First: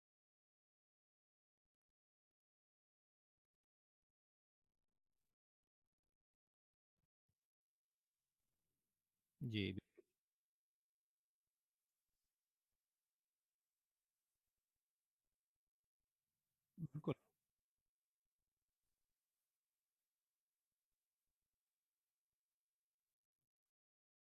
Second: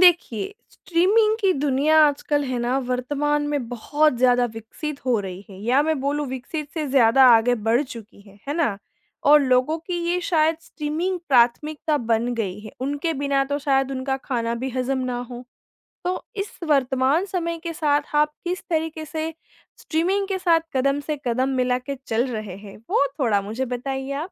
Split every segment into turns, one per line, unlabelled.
देखिए, स्ट्रीमिंग की दुनिया आजकल है ना वर्तमान में बहुत ज़्यादा विकसित हो रही है या मैं बोलूँ विकसित से ज़्यादा आगे बढ़ चुकी है ना? और
जी,
लोगों की ये शायद स्ट्रीमिंग प्राथमिकता बन गई है, उनके बिना तो शायद उनका खाना भी हज़म ना हो। तो इस
बिल्कुल।
वर्तमान समय के साथ आप किस तरीके से स्ट्रीमिंग के साथ कदम से कदम मिला के चल रहे हैं, वो थोड़ा मुझे बताइए आप?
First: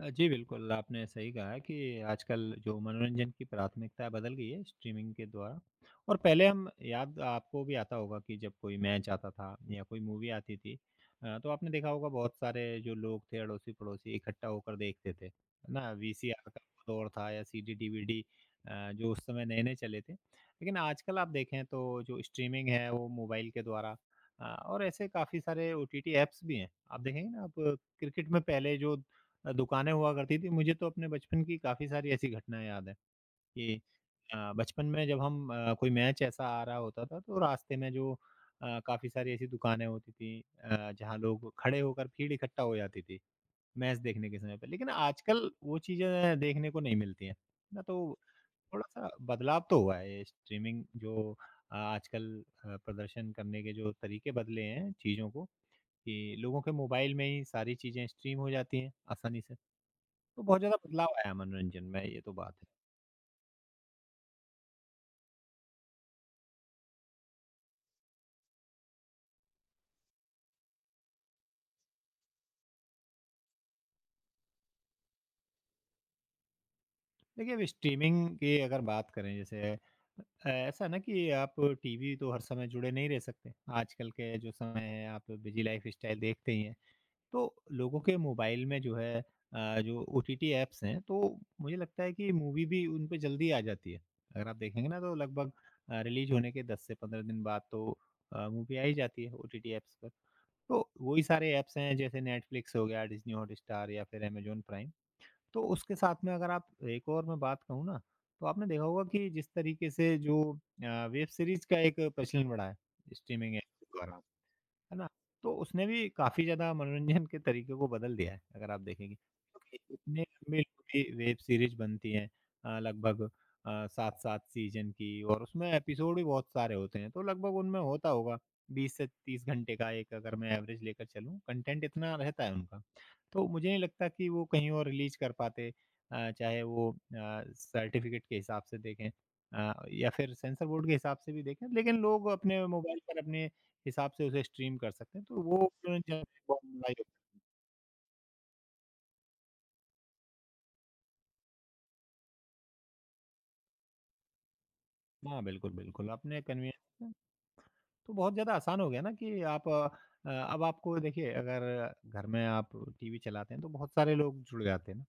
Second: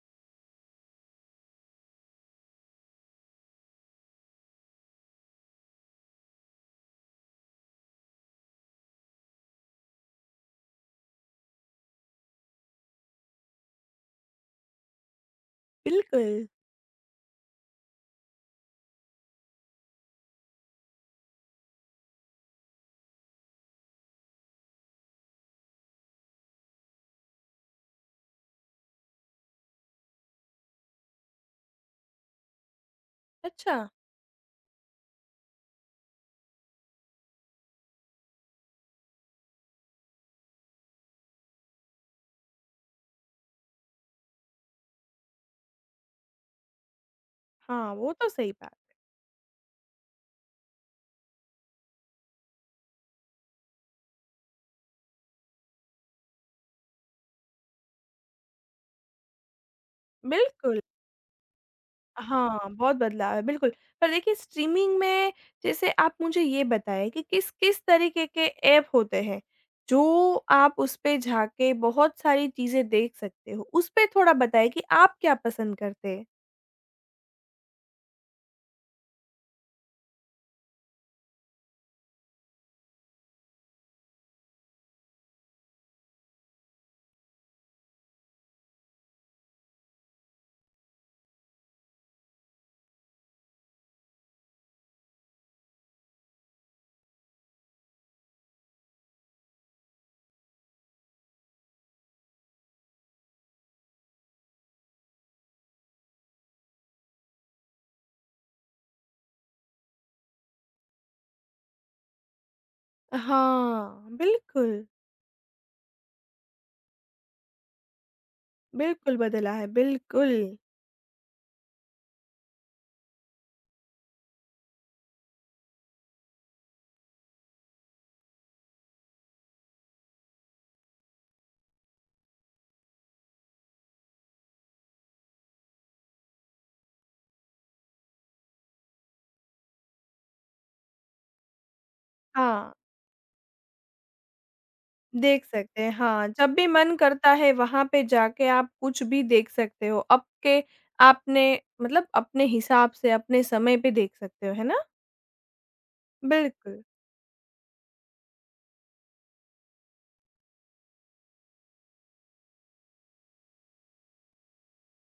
जी, बिल्कुल, आपने सही कहा है कि आजकल जो मनोरंजन की प्राथमिकता बदल गई है स्ट्रीमिंग के द्वारा। और पहले हम याद आपको भी आता होगा कि जब कोई मैच आता था या कोई मूवी आती थी। तो आपने देखा होगा बहुत सारे जो लोग थे अड़ोसी-पड़ोसी इकट्ठा होकर देखते थे, है ना?
बिल्कुल।
वीसीआर का वो दौर था या सीडी, डीवीडी जो उस समय नए-नए चले थे। लेकिन आजकल आप देखें तो जो स्ट्रीमिंग है वो मोबाइल के द्वारा। और ऐसे काफ़ी सारे ओटीटी ऐप्स भी हैं। आप देखेंगे ना, आप क्रिकेट में पहले जो दुकानें हुआ करती थी। मुझे तो अपने बचपन की काफ़ी सारी ऐसी घटनाएँ याद हैं
अच्छा,
कि बचपन में जब हम कोई मैच ऐसा आ रहा होता था तो रास्ते में जो काफ़ी सारी ऐसी दुकानें होती थी, जहाँ लोग खड़े होकर भीड़ इकट्ठा हो जाती थी, मैच देखने के समय पे। लेकिन आजकल वो चीज़ें देखने को नहीं मिलती हैं, ना
हाँ,
तो
वो तो सही बात।
थोड़ा-सा बदलाव तो हुआ है। ये स्ट्रीमिंग जो आजकल प्रदर्शन करने के जो तरीके बदले हैं चीज़ों को कि लोगों के मोबाइल में ही सारी चीज़ें स्ट्रीम हो जाती हैं आसानी से। तो बहुत ज़्यादा
बिल्कुल।
बदलाव आया मनोरंजन में, ये तो बात है।
हाँ, बहुत बदलाव है, बिल्कुल। पर देखिए स्ट्रीमिंग में जैसे आप मुझे ये बताएँ कि किस-किस तरीके के ऐप होते हैं, जो आप उस पे जाके बहुत सारी चीज़ें देख सकते हो? उस पे थोड़ा बताएँ कि आप क्या पसंद करते हैं?
देखिए, अब स्ट्रीमिंग की अगर बात करें जैसे, ऐसा है ना कि आप टीवी तो हर समय जुड़े नहीं रह सकते। आजकल के जो समय है आप बिज़ी लाइफ़स्टाइल देखते ही हैं। तो लोगों के मोबाइल में जो है जो ओटीटी ऐप्स हैं, तो मुझे लगता है कि मूवी भी उन पे जल्दी आ जाती है। अगर आप देखेंगे ना तो लगभग रिलीज़ होने के 10 से 15 दिन बाद तो मूवी आ ही जाती है ओटीटी ऐप्स पर। तो वही सारे ऐप्स हैं जैसे नेटफ्लिक्स हो गया, डिज़नी हॉटस्टार या फिर अमेज़न प्राइम। तो उसके साथ में अगर आप एक और मैं बात कहूँ ना, तो आपने देखा होगा कि जिस तरीके से जो वेब सीरीज़ का एक प्रचलन बढ़ा है, स्ट्रीमिंग ऐप्स
हाँ,
द्वारा।
बिल्कुल।
है ना? तो उसने भी काफ़ी ज़्यादा मनोरंजन के तरीके को बदल दिया है, अगर आप देखेंगे।
बिल्कुल बदला है,
क्योंकि इतने
बिल्कुल।
लंबी लंबी वेब सीरीज़ बनती हैं, लगभग 7-7 सीज़न की, और उसमें एपिसोड भी बहुत सारे होते हैं, तो लगभग उनमें होता होगा 20 से 30 घंटे का। एक अगर मैं एवरेज लेकर चलूँ, कंटेंट इतना रहता है उनका। तो मुझे नहीं लगता कि वो कहीं और रिलीज़ कर पाते, चाहे वो सर्टिफ़िकेट के हिसाब से देखें या फिर सेंसर बोर्ड के हिसाब से भी देखें, लेकिन लोग अपने
हाँ,
मोबाइल पर अपने हिसाब से उसे स्ट्रीम कर सकते हैं, तो
देख
वो
सकते हैं,
जो
हाँ। जब
बहुत
भी
बड़ा
मन करता
योगदान।
है वहाँ पे जाके आप कुछ भी देख सकते हो। अब के आपने मतलब अपने हिसाब से, अपने समय पे देख सकते हो, है ना?
हाँ, बिल्कुल, बिल्कुल, आपने
बिल्कुल।
कन्वीनियंस। तो बहुत ज़्यादा आसान हो गया ना कि आप अब आपको देखिए, अगर घर में आप टीवी चलाते हैं, तो बहुत सारे लोग जुड़ जाते हैं ना।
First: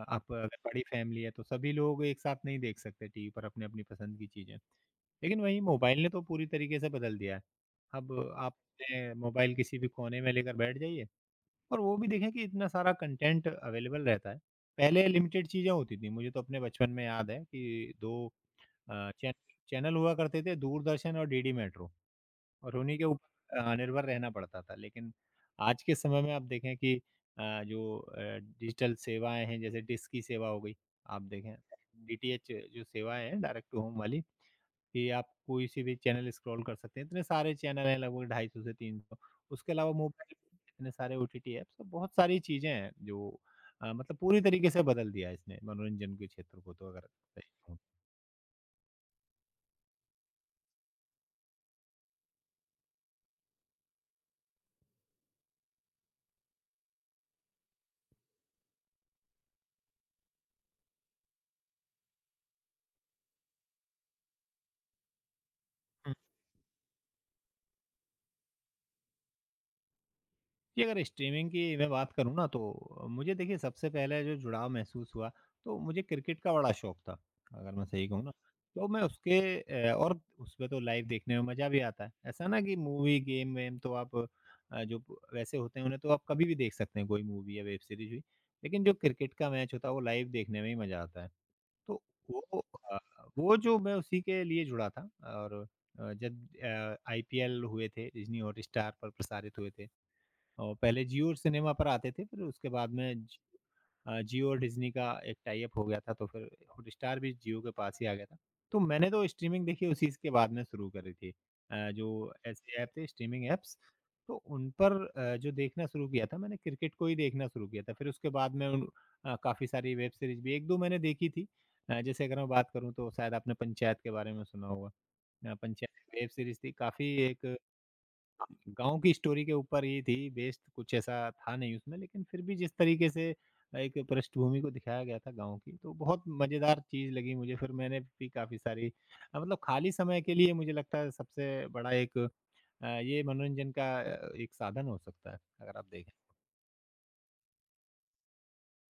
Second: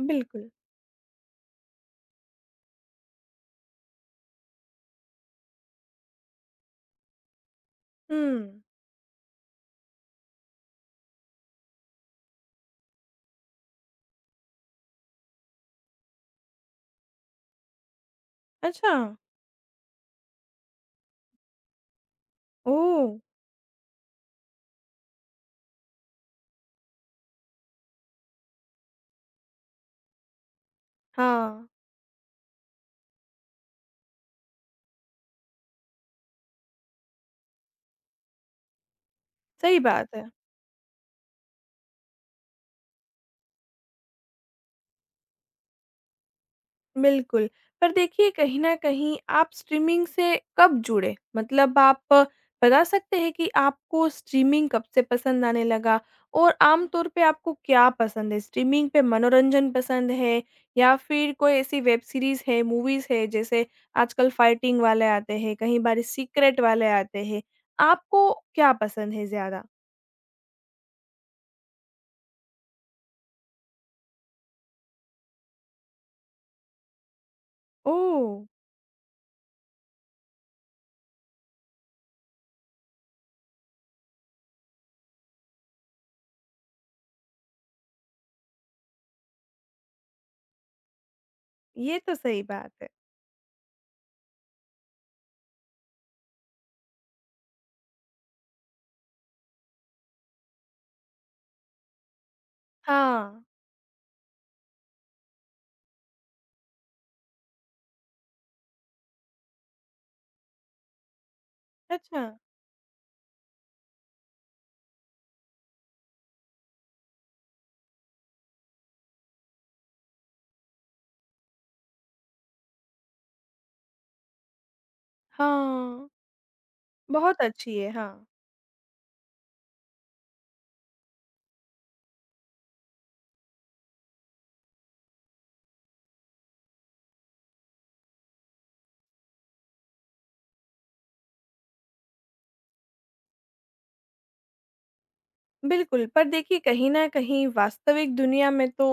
आप
बिल्कुल।
अगर बड़ी फैमिली है, तो सभी लोग एक साथ नहीं देख सकते टीवी पर अपनी-अपनी पसंद की चीज़ें। लेकिन वहीं मोबाइल ने तो पूरी तरीके से बदल दिया है। अब आप
हुँ।
अपने मोबाइल किसी भी कोने में लेकर बैठ जाइए, और वो भी देखें कि इतना सारा कंटेंट अवेलेबल रहता है। पहले लिमिटेड चीज़ें होती थी, मुझे तो अपने बचपन में याद है कि 2
अच्छा,
अ, चै चैनल हुआ करते थे, दूरदर्शन और डीडी मेट्रो, और उन्हीं के
ओह!
ऊपर निर्भर रहना पड़ता था। लेकिन आज के समय में आप देखें कि जो डिजिटल सेवाएँ हैं जैसे डिश की सेवा हो गई, आप देखें
हाँ,
डीटीएच जो सेवाएँ हैं डायरेक्ट टू होम वाली, कि आप कोई सी भी चैनल स्क्रॉल कर सकते हैं। इतने सारे चैनल हैं, लगभग 250 से 300। उसके
सही
अलावा
बात है।
मोबाइल में इतने सारे ओटीटी ऐप्स, तो बहुत सारी चीज़ें हैं जो मतलब पूरी तरीके से बदल दिया है इसने मनोरंजन के क्षेत्र को, तो अगर सही
बिल्कुल,
कहूँ। तो।
पर देखिए कहीं न कहीं आप स्ट्रीमिंग से कब जुड़े? मतलब आप बता सकते हैं कि आपको स्ट्रीमिंग कब से पसंद आने लगा? और आम तौर पे आपको क्या पसंद है? स्ट्रीमिंग पे मनोरंजन पसंद है या फिर कोई ऐसी वेब सीरीज़ है, मूवीज़ है जैसे आजकल फाइटिंग वाले आते हैं, कहीं बार सीक्रेट वाले आते हैं। आपको क्या पसंद है ज़्यादा?
जी, अगर स्ट्रीमिंग की मैं बात करूँ ना, तो मुझे देखिए सबसे पहले जो जुड़ाव महसूस हुआ, तो मुझे क्रिकेट का बड़ा शौक था, अगर मैं सही कहूँ
ओह!
ना। तो मैं उसके और उसमें तो लाइव देखने में मज़ा भी आता है। ऐसा ना कि मूवी, गेम वेम तो आप जो वैसे होते हैं उन्हें तो आप कभी भी देख सकते हैं, कोई मूवी या वेब सीरीज़ हुई। लेकिन जो क्रिकेट का मैच होता है वो लाइव देखने में ही मज़ा आता है।
ये
तो
तो सही
वो
बात है।
अ, वो जो, मैं उसी के लिए जुड़ा था। और जब आईपीएल हुए थे, डिज्नी हॉटस्टार पर प्रसारित हुए थे। और पहले जियो सिनेमा पर आते थे, फिर उसके बाद में
हाँ,
जियो और डिज़नी का एक टाई अप हो गया था, तो फिर हॉटस्टार भी जियो के पास ही आ गया था। तो मैंने तो स्ट्रीमिंग देखी उसी के बाद में शुरू करी थी।
अच्छा,
जो ऐसे ऐप थे स्ट्रीमिंग ऐप्स, तो उन पर जो देखना शुरू किया था, मैंने क्रिकेट को ही देखना शुरू किया था। फिर उसके बाद में उन काफ़ी सारी वेब सीरीज़ भी 1-2 मैंने देखी थी। जैसे अगर मैं बात करूँ तो शायद आपने पंचायत के बारे में सुना होगा। पंचायत
हाँ,
वेब सीरीज़ थी, काफ़ी
बहुत
एक
अच्छी है, हाँ।
गाँव की स्टोरी के ऊपर ही थी, बेस्ड कुछ ऐसा था नहीं उसमें, लेकिन फिर भी जिस तरीके से एक पृष्ठभूमि को दिखाया गया था गाँव की, तो बहुत मज़ेदार चीज़ लगी मुझे। फिर मैंने भी काफ़ी सारी मतलब खाली समय के लिए मुझे लगता है सबसे बड़ा एक ये मनोरंजन का एक साधन हो सकता है, अगर आप
बिल्कुल,
देखें।
पर देखिए कहीं न कहीं वास्तविक दुनिया में तो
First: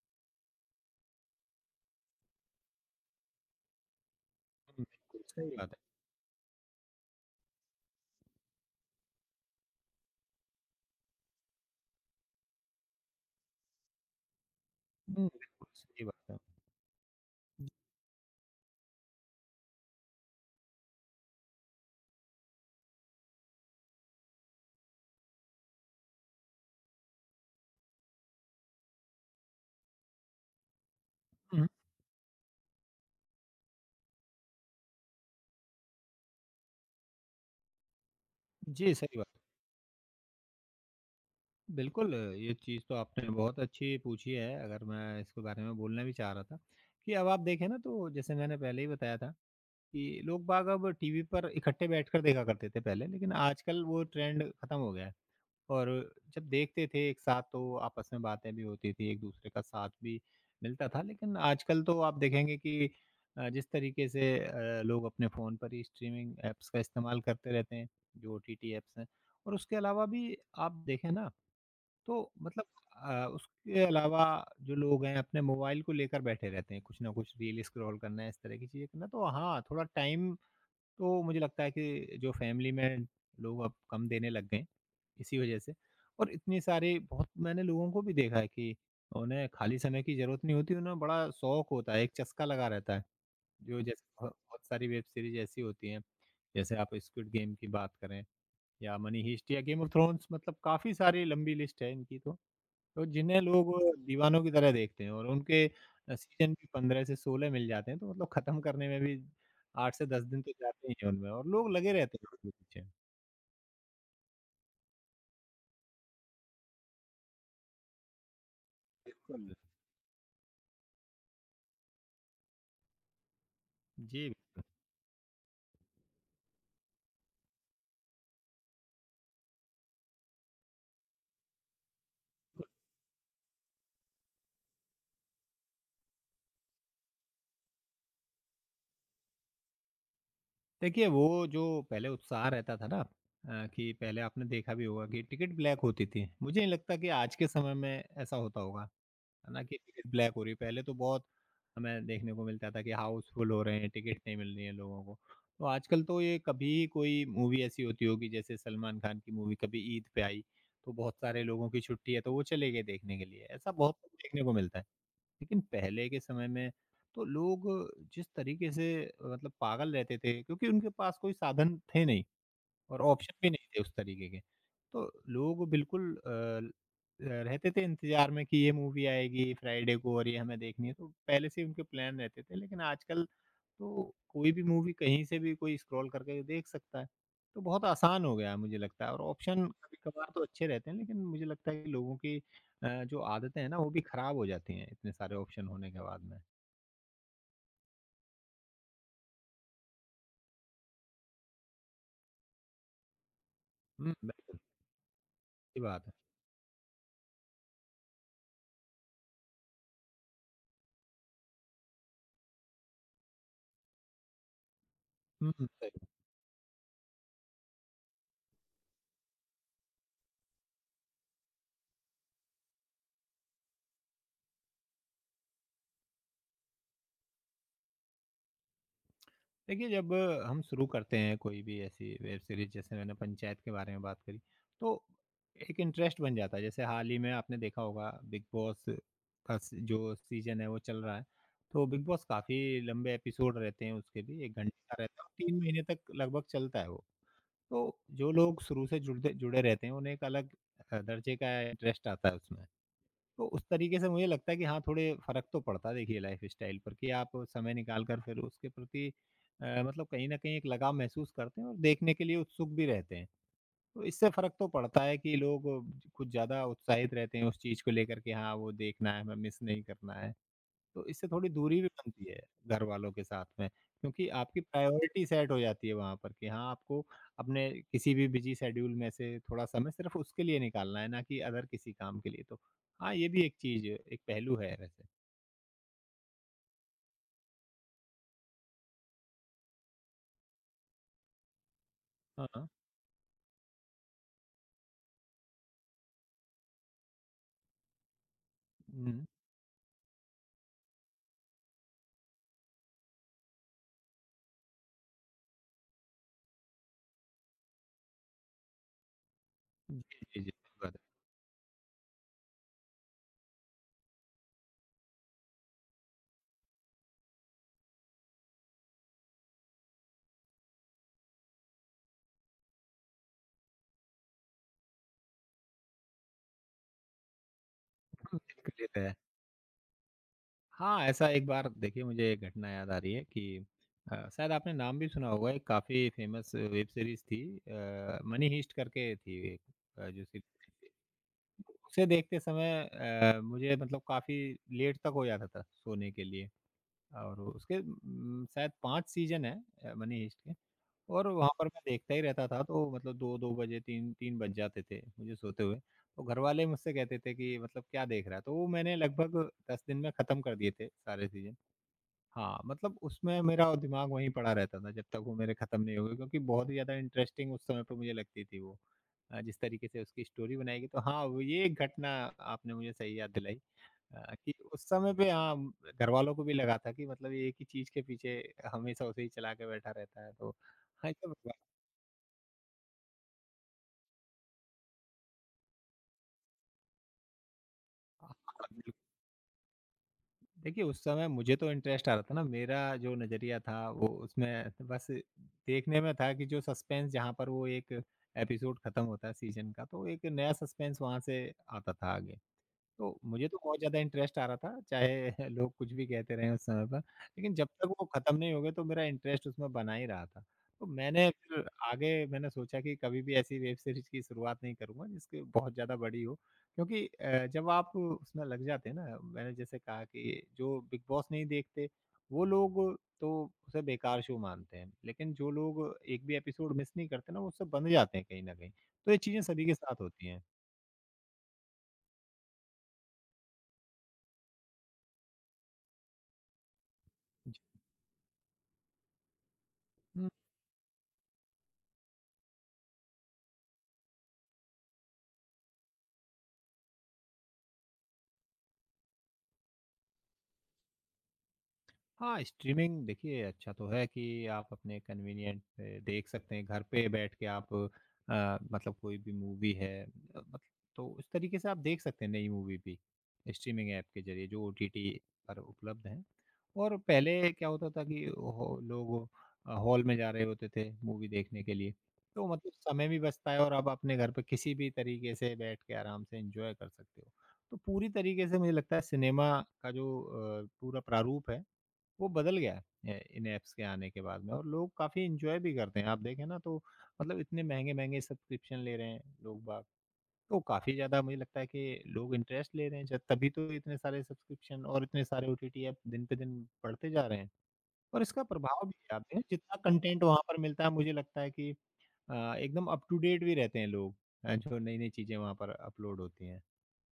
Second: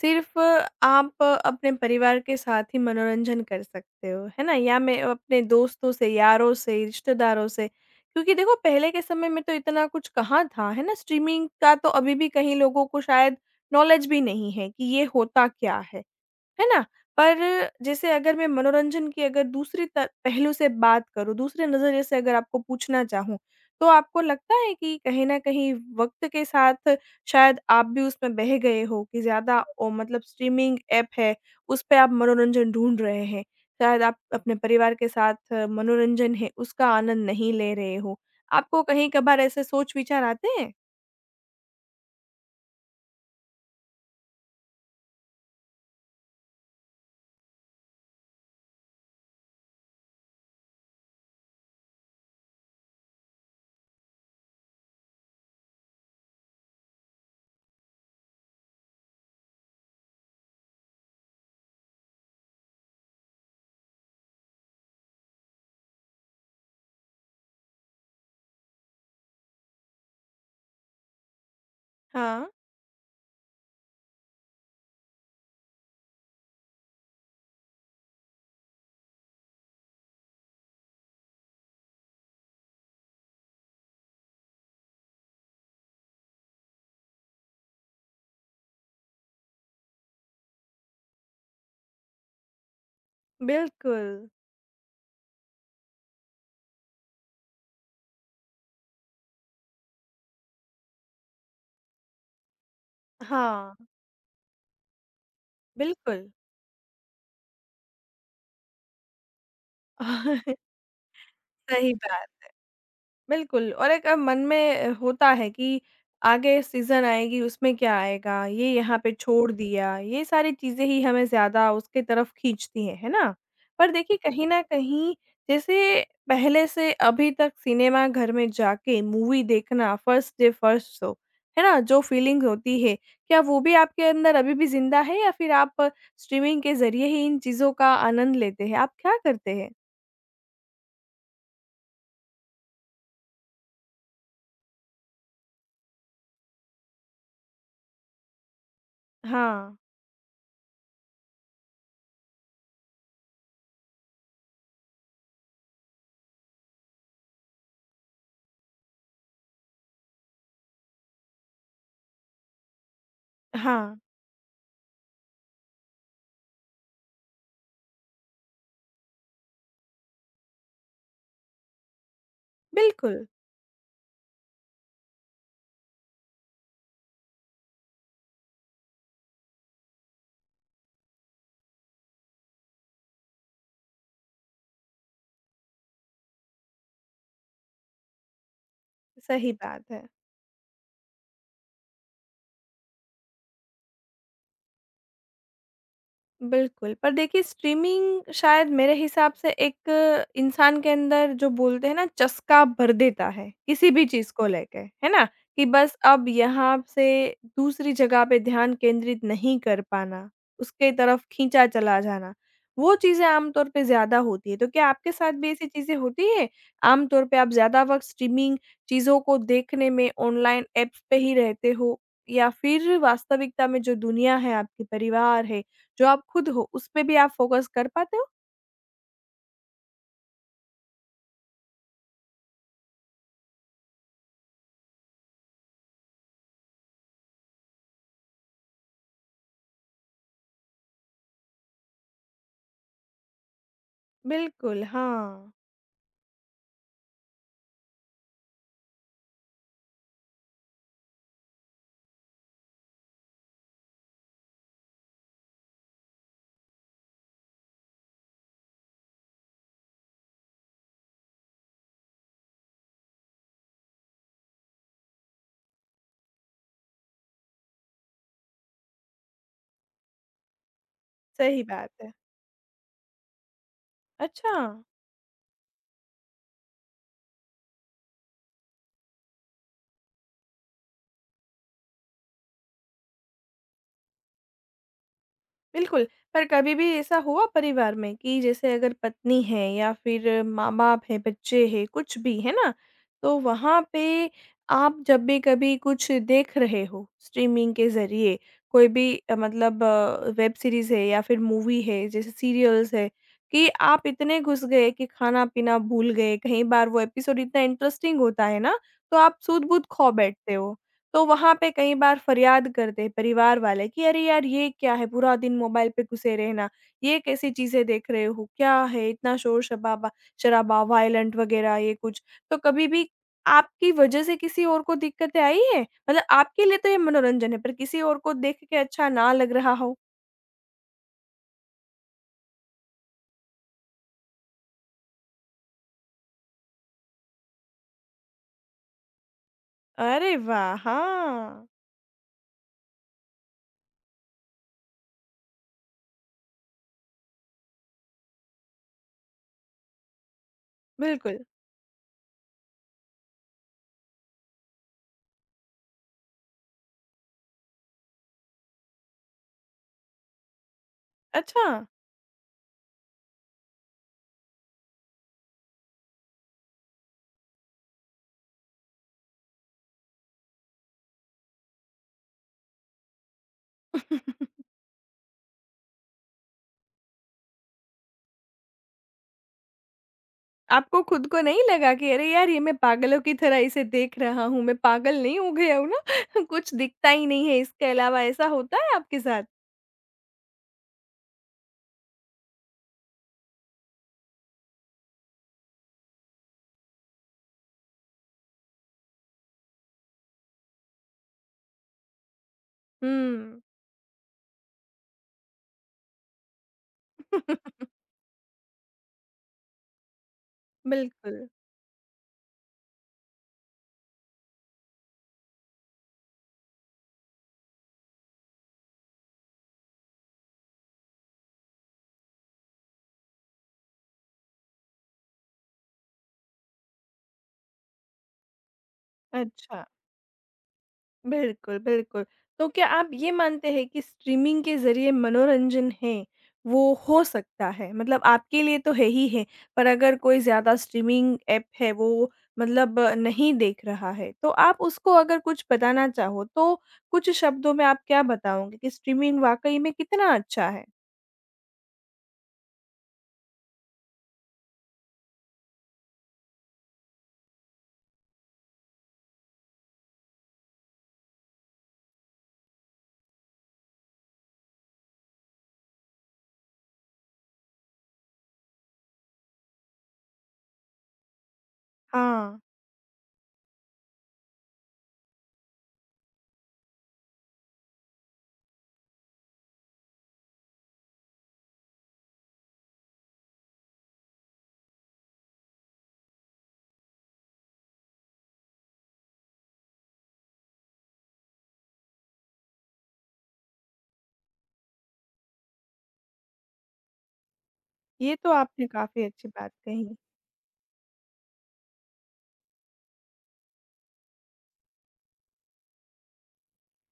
सिर्फ़ आप अपने परिवार के साथ ही मनोरंजन कर सकते हो, है ना? या
हुँ,
मैं
बिल्कुल
अपने
सही बात है।
दोस्तों से, यारों से, रिश्तेदारों से क्योंकि देखो पहले के समय में तो इतना कुछ कहाँ था, है ना? स्ट्रीमिंग का तो अभी भी कहीं लोगों को शायद नॉलेज भी नहीं है कि ये
हुँ,
होता
बिल्कुल
क्या है।
सही बात है।
है ना? पर जैसे अगर मैं मनोरंजन की अगर दूसरी त पहलू से बात करूँ, दूसरे नज़रिए से अगर आपको पूछना चाहूँ, तो आपको लगता है कि कहीं न कहीं वक़्त के साथ शायद आप भी उसमें बह गए हो कि ज़्यादा ओ मतलब स्ट्रीमिंग ऐप है,
हुँ,
उस पे आप मनोरंजन ढूँढ रहे हैं। शायद आप अपने परिवार के साथ मनोरंजन है, उसका आनंद नहीं ले रहे हो। आपको
जी, सही बात
कहीं-कभार
है।
ऐसे सोच-विचार आते हैं?
बिल्कुल, ये चीज़ तो आपने बहुत अच्छी पूछी है, अगर मैं इसके बारे में बोलना भी चाह रहा था, कि अब आप देखें ना तो जैसे मैंने पहले ही बताया था कि लोग बाग अब टीवी पर इकट्ठे बैठकर देखा करते थे पहले, लेकिन आजकल वो ट्रेंड खत्म हो गया है। और जब देखते थे एक साथ तो आपस में बातें भी होती थी, एक दूसरे का साथ भी मिलता था, लेकिन आजकल तो आप देखेंगे कि जिस तरीके से लोग अपने फ़ोन पर ही स्ट्रीमिंग ऐप्स का इस्तेमाल करते रहते हैं, जो ओटीटी ऐप्स हैं, और उसके अलावा भी आप देखें ना, तो
हाँ,
मतलब उसके अलावा जो लोग हैं अपने मोबाइल को लेकर बैठे रहते हैं, कुछ ना कुछ रील स्क्रॉल करना है, इस तरह की चीज़ें करना, तो हाँ, थोड़ा टाइम तो मुझे लगता है कि जो फैमिली में लोग अब कम देने लग गए हैं, इसी वजह से। और इतने सारे बहुत मैंने लोगों को भी देखा है कि उन्हें खाली समय की ज़रूरत नहीं होती, उन्हें बड़ा शौक होता है, एक चस्का लगा रहता है। जो जैसे
बिल्कुल।
ब बहुत सारी वेब सीरीज़ ऐसी होती हैं, जैसे आप स्क्विड गेम की बात करें या मनी हीस्ट या गेम ऑफ थ्रोन्स, मतलब काफ़ी सारी लंबी लिस्ट है इनकी तो। तो जिन्हें लोग
हाँ,
दीवानों की तरह देखते हैं और उनके
बिल्कुल।
सीज़न भी 15 से 16 मिल जाते हैं, तो मतलब खत्म करने में भी 8 से 10 दिन तो जाते ही हैं उनमें, और लोग लगे
सही
रहते हैं
बात।
उसके पीछे।
बिल्कुल और एक मन में होता है कि आगे सीज़न आएगी, उसमें क्या आएगा? ये यहाँ पे
बिल्कुल।
छोड़ दिया। ये सारी चीज़ें ही हमें ज़्यादा उसके तरफ खींचती हैं, है ना? पर देखिए
जी,
कहीं न कहीं जैसे पहले से अभी तक सिनेमा घर में जाके मूवी देखना फर्स्ट डे फर्स्ट शो, है ना? जो फीलिंग होती है, क्या वो भी आपके अंदर अभी भी ज़िंदा है या फिर आप स्ट्रीमिंग के ज़रिए ही इन चीज़ों का आनंद लेते हैं? आप क्या करते हैं?
देखिए वो जो पहले उत्साह रहता था ना, कि पहले आपने देखा भी होगा कि टिकट ब्लैक होती थी। मुझे नहीं लगता कि आज के समय में ऐसा होता होगा। है ना?
हाँ,
कि टिकट ब्लैक हो रही है। पहले तो बहुत हमें देखने को मिलता था कि हाउसफुल हो रहे हैं, टिकट नहीं मिल रही है लोगों को। तो आजकल तो ये कभी कोई मूवी ऐसी होती होगी जैसे सलमान खान की मूवी कभी ईद पे आई, तो बहुत सारे लोगों की छुट्टी है तो वो चले गए देखने के लिए। ऐसा
हाँ,
बहुत कुछ देखने को मिलता है। लेकिन पहले के समय में तो लोग जिस तरीके से मतलब पागल रहते थे, क्योंकि उनके पास कोई साधन थे नहीं। और
बिल्कुल,
ऑप्शन भी नहीं थे उस तरीके के। तो लोग बिल्कुल अ, ल रहते थे इंतज़ार में कि ये मूवी आएगी फ्राइडे को और ये हमें देखनी है, तो पहले से ही उनके प्लान रहते थे। लेकिन आजकल तो कोई भी मूवी कहीं से भी कोई स्क्रॉल करके देख सकता है। तो बहुत आसान हो गया है मुझे लगता है, और
सही
ऑप्शन
बात है।
कभी-कभार तो अच्छे रहते हैं, लेकिन मुझे लगता है कि लोगों की जो आदतें हैं ना, वो भी खराब हो जाती हैं इतने सारे ऑप्शन होने के बाद में।
बिल्कुल, पर देखिए स्ट्रीमिंग शायद मेरे हिसाब से एक इंसान के अंदर जो बोलते हैं ना चस्का भर देता है, किसी भी
हुँ,
चीज़ को
बिल्कुल।
लेके, है ना? कि
सही
बस
बात है।
अब यहाँ से दूसरी जगह पे ध्यान केंद्रित नहीं कर पाना, उसके तरफ खींचा चला जाना, वो चीज़ें आम तौर पे ज़्यादा होती है। तो क्या आपके साथ भी
हुँ,
ऐसी
हुँ,
चीज़ें
सही।
होती हैं? आम तौर पे आप ज़्यादा वक़्त स्ट्रीमिंग चीज़ों को देखने में ऑनलाइन ऐप्स पे ही रहते हो या फिर वास्तविकता में जो दुनिया है, आपके परिवार है, जो आप खुद हो, उसपे भी आप फ़ोकस कर पाते हो?
देखिए, जब हम शुरू करते हैं कोई भी ऐसी वेब सीरीज़ जैसे मैंने पंचायत के बारे में बात करी, तो एक इंटरेस्ट बन जाता है। जैसे हाल ही में आपने देखा होगा बिग बॉस का स जो सीज़न है वो चल रहा है, तो बिग बॉस काफ़ी लंबे एपिसोड रहते हैं उसके भी, 1 घंटे
बिल्कुल,
का रहता है और
हाँ।
3 महीने तक लगभग चलता है वो। तो जो लोग शुरू से जुड़ते जुड़े रहते हैं उन्हें एक अलग दर्जे का इंटरेस्ट आता है उसमें। तो उस तरीके से मुझे लगता है कि हाँ, थोड़े फ़र्क तो पड़ता है देखिए लाइफ़स्टाइल पर कि आप समय निकाल कर फिर उसके प्रति मतलब कहीं न कहीं एक लगाव महसूस करते हैं और देखने के लिए उत्सुक भी रहते हैं। तो इससे फ़र्क तो पड़ता है कि लोग कुछ ज़्यादा उत्साहित रहते हैं उस चीज़ को लेकर के हाँ, वो देखना है, हमें मिस नहीं करना है। तो इससे थोड़ी
सही
दूरी भी
बात है।
बनती है घर वालों के साथ में क्योंकि
अच्छा!
आपकी प्रायोरिटी सेट हो जाती है वहाँ पर कि हाँ आपको अपने किसी भी बिजी शेड्यूल में से थोड़ा समय सिर्फ उसके लिए निकालना है ना कि अदर किसी काम के लिए तो हाँ ये भी एक चीज़ एक पहलू है वैसे।
बिल्कुल, पर कभी भी ऐसा हुआ परिवार में कि जैसे अगर पत्नी है या फिर माँ-बाप हैं, बच्चे हैं, कुछ भी,
हाँ,
है
हाँ।
ना? तो वहाँ पे आप जब भी कभी कुछ देख रहे हो स्ट्रीमिंग के ज़रिए, कोई भी
हुँ।
मतलब वेब सीरीज़ है या फिर मूवी है, जैसे सीरियल्स है, कि आप इतने घुस गए कि खाना-पीना भूल गए, कई बार वो एपिसोड इतना इंटरेस्टिंग होता है ना, तो आप सूध-बूध
जी,
खो
जी, जी।
बैठते हो।
सही बात
तो वहाँ पे कई बार फरियाद करते हैं परिवार वाले कि अरे यार ये क्या है पूरा दिन मोबाइल पे घुसे रहना, ये कैसी चीज़ें देख रहे हो? क्या है इतना शोर-शबाबा शराबा, शराबा वायलेंट वग़ैरह ये कुछ। तो कभी भी आपकी वज़ह से किसी और को दिक्कतें आई हैं? मतलब आपके लिए तो ये मनोरंजन है पर किसी और को
है।
देख
के
के
लिए तो
अच्छा
है।
ना लग रहा हो?
हाँ, ऐसा एक बार देखिए मुझे एक घटना याद आ रही है कि शायद आपने नाम भी सुना होगा एक काफ़ी फ़ेमस वेब सीरीज़ थी मनी हीस्ट करके थी एक जो
अरे
सीरीज़
वाह! हाँ,
उसे देखते समय मुझे मतलब काफ़ी लेट तक हो जाता था सोने के लिए और उसके शायद 5 सीज़न हैं मनी हाइस्ट के और
बिल्कुल।
वहाँ पर मैं देखता ही रहता था तो मतलब 2-2 बजे 3-3 बज जाते थे मुझे सोते हुए। तो घरवाले मुझसे कहते थे कि मतलब क्या देख रहा है? तो वो मैंने लगभग 10 दिन में ख़त्म कर दिए थे सारे सीज़न।
अच्छा।
हाँ, मतलब उसमें मेरा दिमाग वहीं पड़ा रहता था जब तक वो मेरे खत्म नहीं हो गए क्योंकि बहुत ही ज़्यादा इंटरेस्टिंग उस समय पे मुझे लगती थी वो। जिस तरीके से उसकी स्टोरी बनाई गई तो हाँ, वो ये घटना आपने मुझे सही याद दिलाई कि उस समय पे हाँ, घरवालों को भी लगा था कि मतलब ये एक ही चीज़ के पीछे हमेशा उसे ही चला के बैठा रहता है तो
आपको
हाँ, ये
खुद
तो
को नहीं लगा कि अरे यार ये मैं पागलों की तरह इसे देख रहा हूँ, मैं पागल नहीं हो गया हूँ ना? कुछ दिखता ही नहीं है इसके अलावा, ऐसा होता
हाँ,
है आपके साथ?
देखिए, उस समय मुझे तो इंटरेस्ट आ रहा था ना, मेरा जो नज़रिया था वो उसमें बस देखने में था कि जो सस्पेंस जहाँ पर वो एक एपिसोड खत्म होता है सीज़न का, तो एक नया सस्पेंस वहाँ से आता था आगे। तो मुझे तो
हुँ,
बहुत ज़्यादा इंटरेस्ट आ रहा था, चाहे लोग कुछ भी कहते रहें उस समय पर, लेकिन जब तक वो ख़त्म नहीं हो गए, तो मेरा इंटरेस्ट उसमें बना ही रहा था। तो मैंने
बिल्कुल,
फिर आगे मैंने सोचा कि कभी भी ऐसी वेब सीरीज़ की शुरुआत नहीं करूँगा, जिसकी बहुत ज़्यादा बड़ी हो। क्योंकि जब आप उसमें लग जाते हैं ना, मैंने जैसे कहा कि जो बिग बॉस नहीं देखते, वो लोग तो उसे बेकार शो मानते हैं, लेकिन जो लोग एक भी एपिसोड मिस नहीं करते ना, वो उससे बंध जाते हैं कहीं न कहीं। तो ये चीज़ें सभी के
अच्छा।
साथ होती हैं।
बिल्कुल, बिल्कुल। तो क्या आप ये मानते हैं कि स्ट्रीमिंग के ज़रिए मनोरंजन है, वो हो
जी।
सकता है? मतलब आपके लिए तो है ही है, पर अगर कोई ज़्यादा स्ट्रीमिंग ऐप है, वो मतलब नहीं देख रहा है, तो आप उसको अगर कुछ बताना चाहो, तो कुछ शब्दों में आप क्या बताओगे कि स्ट्रीमिंग वाक़ई में कितना अच्छा है?
हाँ, स्ट्रीमिंग देखिए अच्छा तो है कि आप अपने कन्वीनिएंट पे देख सकते हैं, घर पे बैठ के आप मतलब कोई भी मूवी है अ, मत तो उस तरीके से आप देख सकते हैं नई मूवी भी, स्ट्रीमिंग ऐप के ज़रिए जो ओटीटी पर उपलब्ध हैं। और पहले क्या होता था कि हो लोग हॉल में जा रहे होते थे मूवी देखने के लिए, तो
हाँ,
मतलब समय भी बचता है और आप अपने घर पे किसी भी तरीके से बैठ के आराम से एन्जॉय कर सकते हो। तो पूरी तरीके से मुझे लगता है सिनेमा का जो पूरा प्रारूप है वो बदल गया है, इन ऐप्स के आने के बाद में और लोग काफ़ी एन्जॉय भी करते हैं। आप देखें ना तो मतलब इतने महँगे-महँगे सब्सक्रिप्शन ले रहे हैं लोग बाग, तो काफ़ी ज़्यादा मुझे लगता है कि लोग इंटरेस्ट ले रहे हैं ज तभी तो इतने सारे सब्सक्रिप्शन और इतने सारे ओटीटी ऐप दिन पे दिन बढ़ते जा रहे हैं। और
ये
इसका
तो आपने
प्रभाव भी है आप
काफ़ी
देखें
अच्छी बात
जितना
कही।
कंटेंट वहाँ पर मिलता है मुझे लगता है कि एकदम अप टू डेट भी रहते हैं लोग जो नई-नई चीज़ें वहाँ पर अपलोड होती हैं।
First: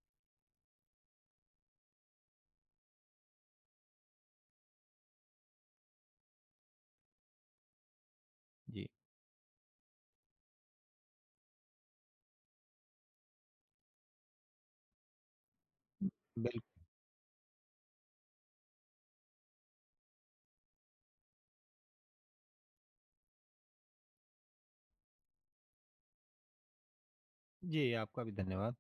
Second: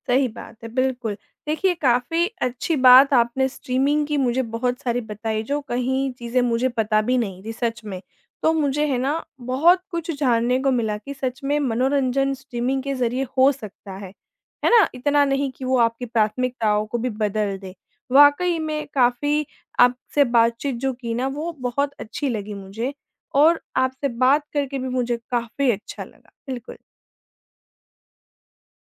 सही बात है, बिल्कुल। देखिए, काफ़ी अच्छी बात आपने स्ट्रीमिंग की मुझे बहुत सारी बताई, जो कहीं चीज़ें मुझे पता भी नहीं थी सच में। तो मुझे
जी।
है ना, बहुत कुछ जानने को मिला कि सच में मनोरंजन स्ट्रीमिंग के ज़रिए हो सकता है। है ना? इतना नहीं कि वो आपकी
बिल्क
प्राथमिकताओं को भी बदल दे। वाक़ई में काफ़ी आपसे बातचीत जो की ना, वो बहुत अच्छी लगी मुझे और आपसे बात करके भी मुझे काफ़ी अच्छा लगा। बिल्कुल।
जी, आपका भी धन्यवाद।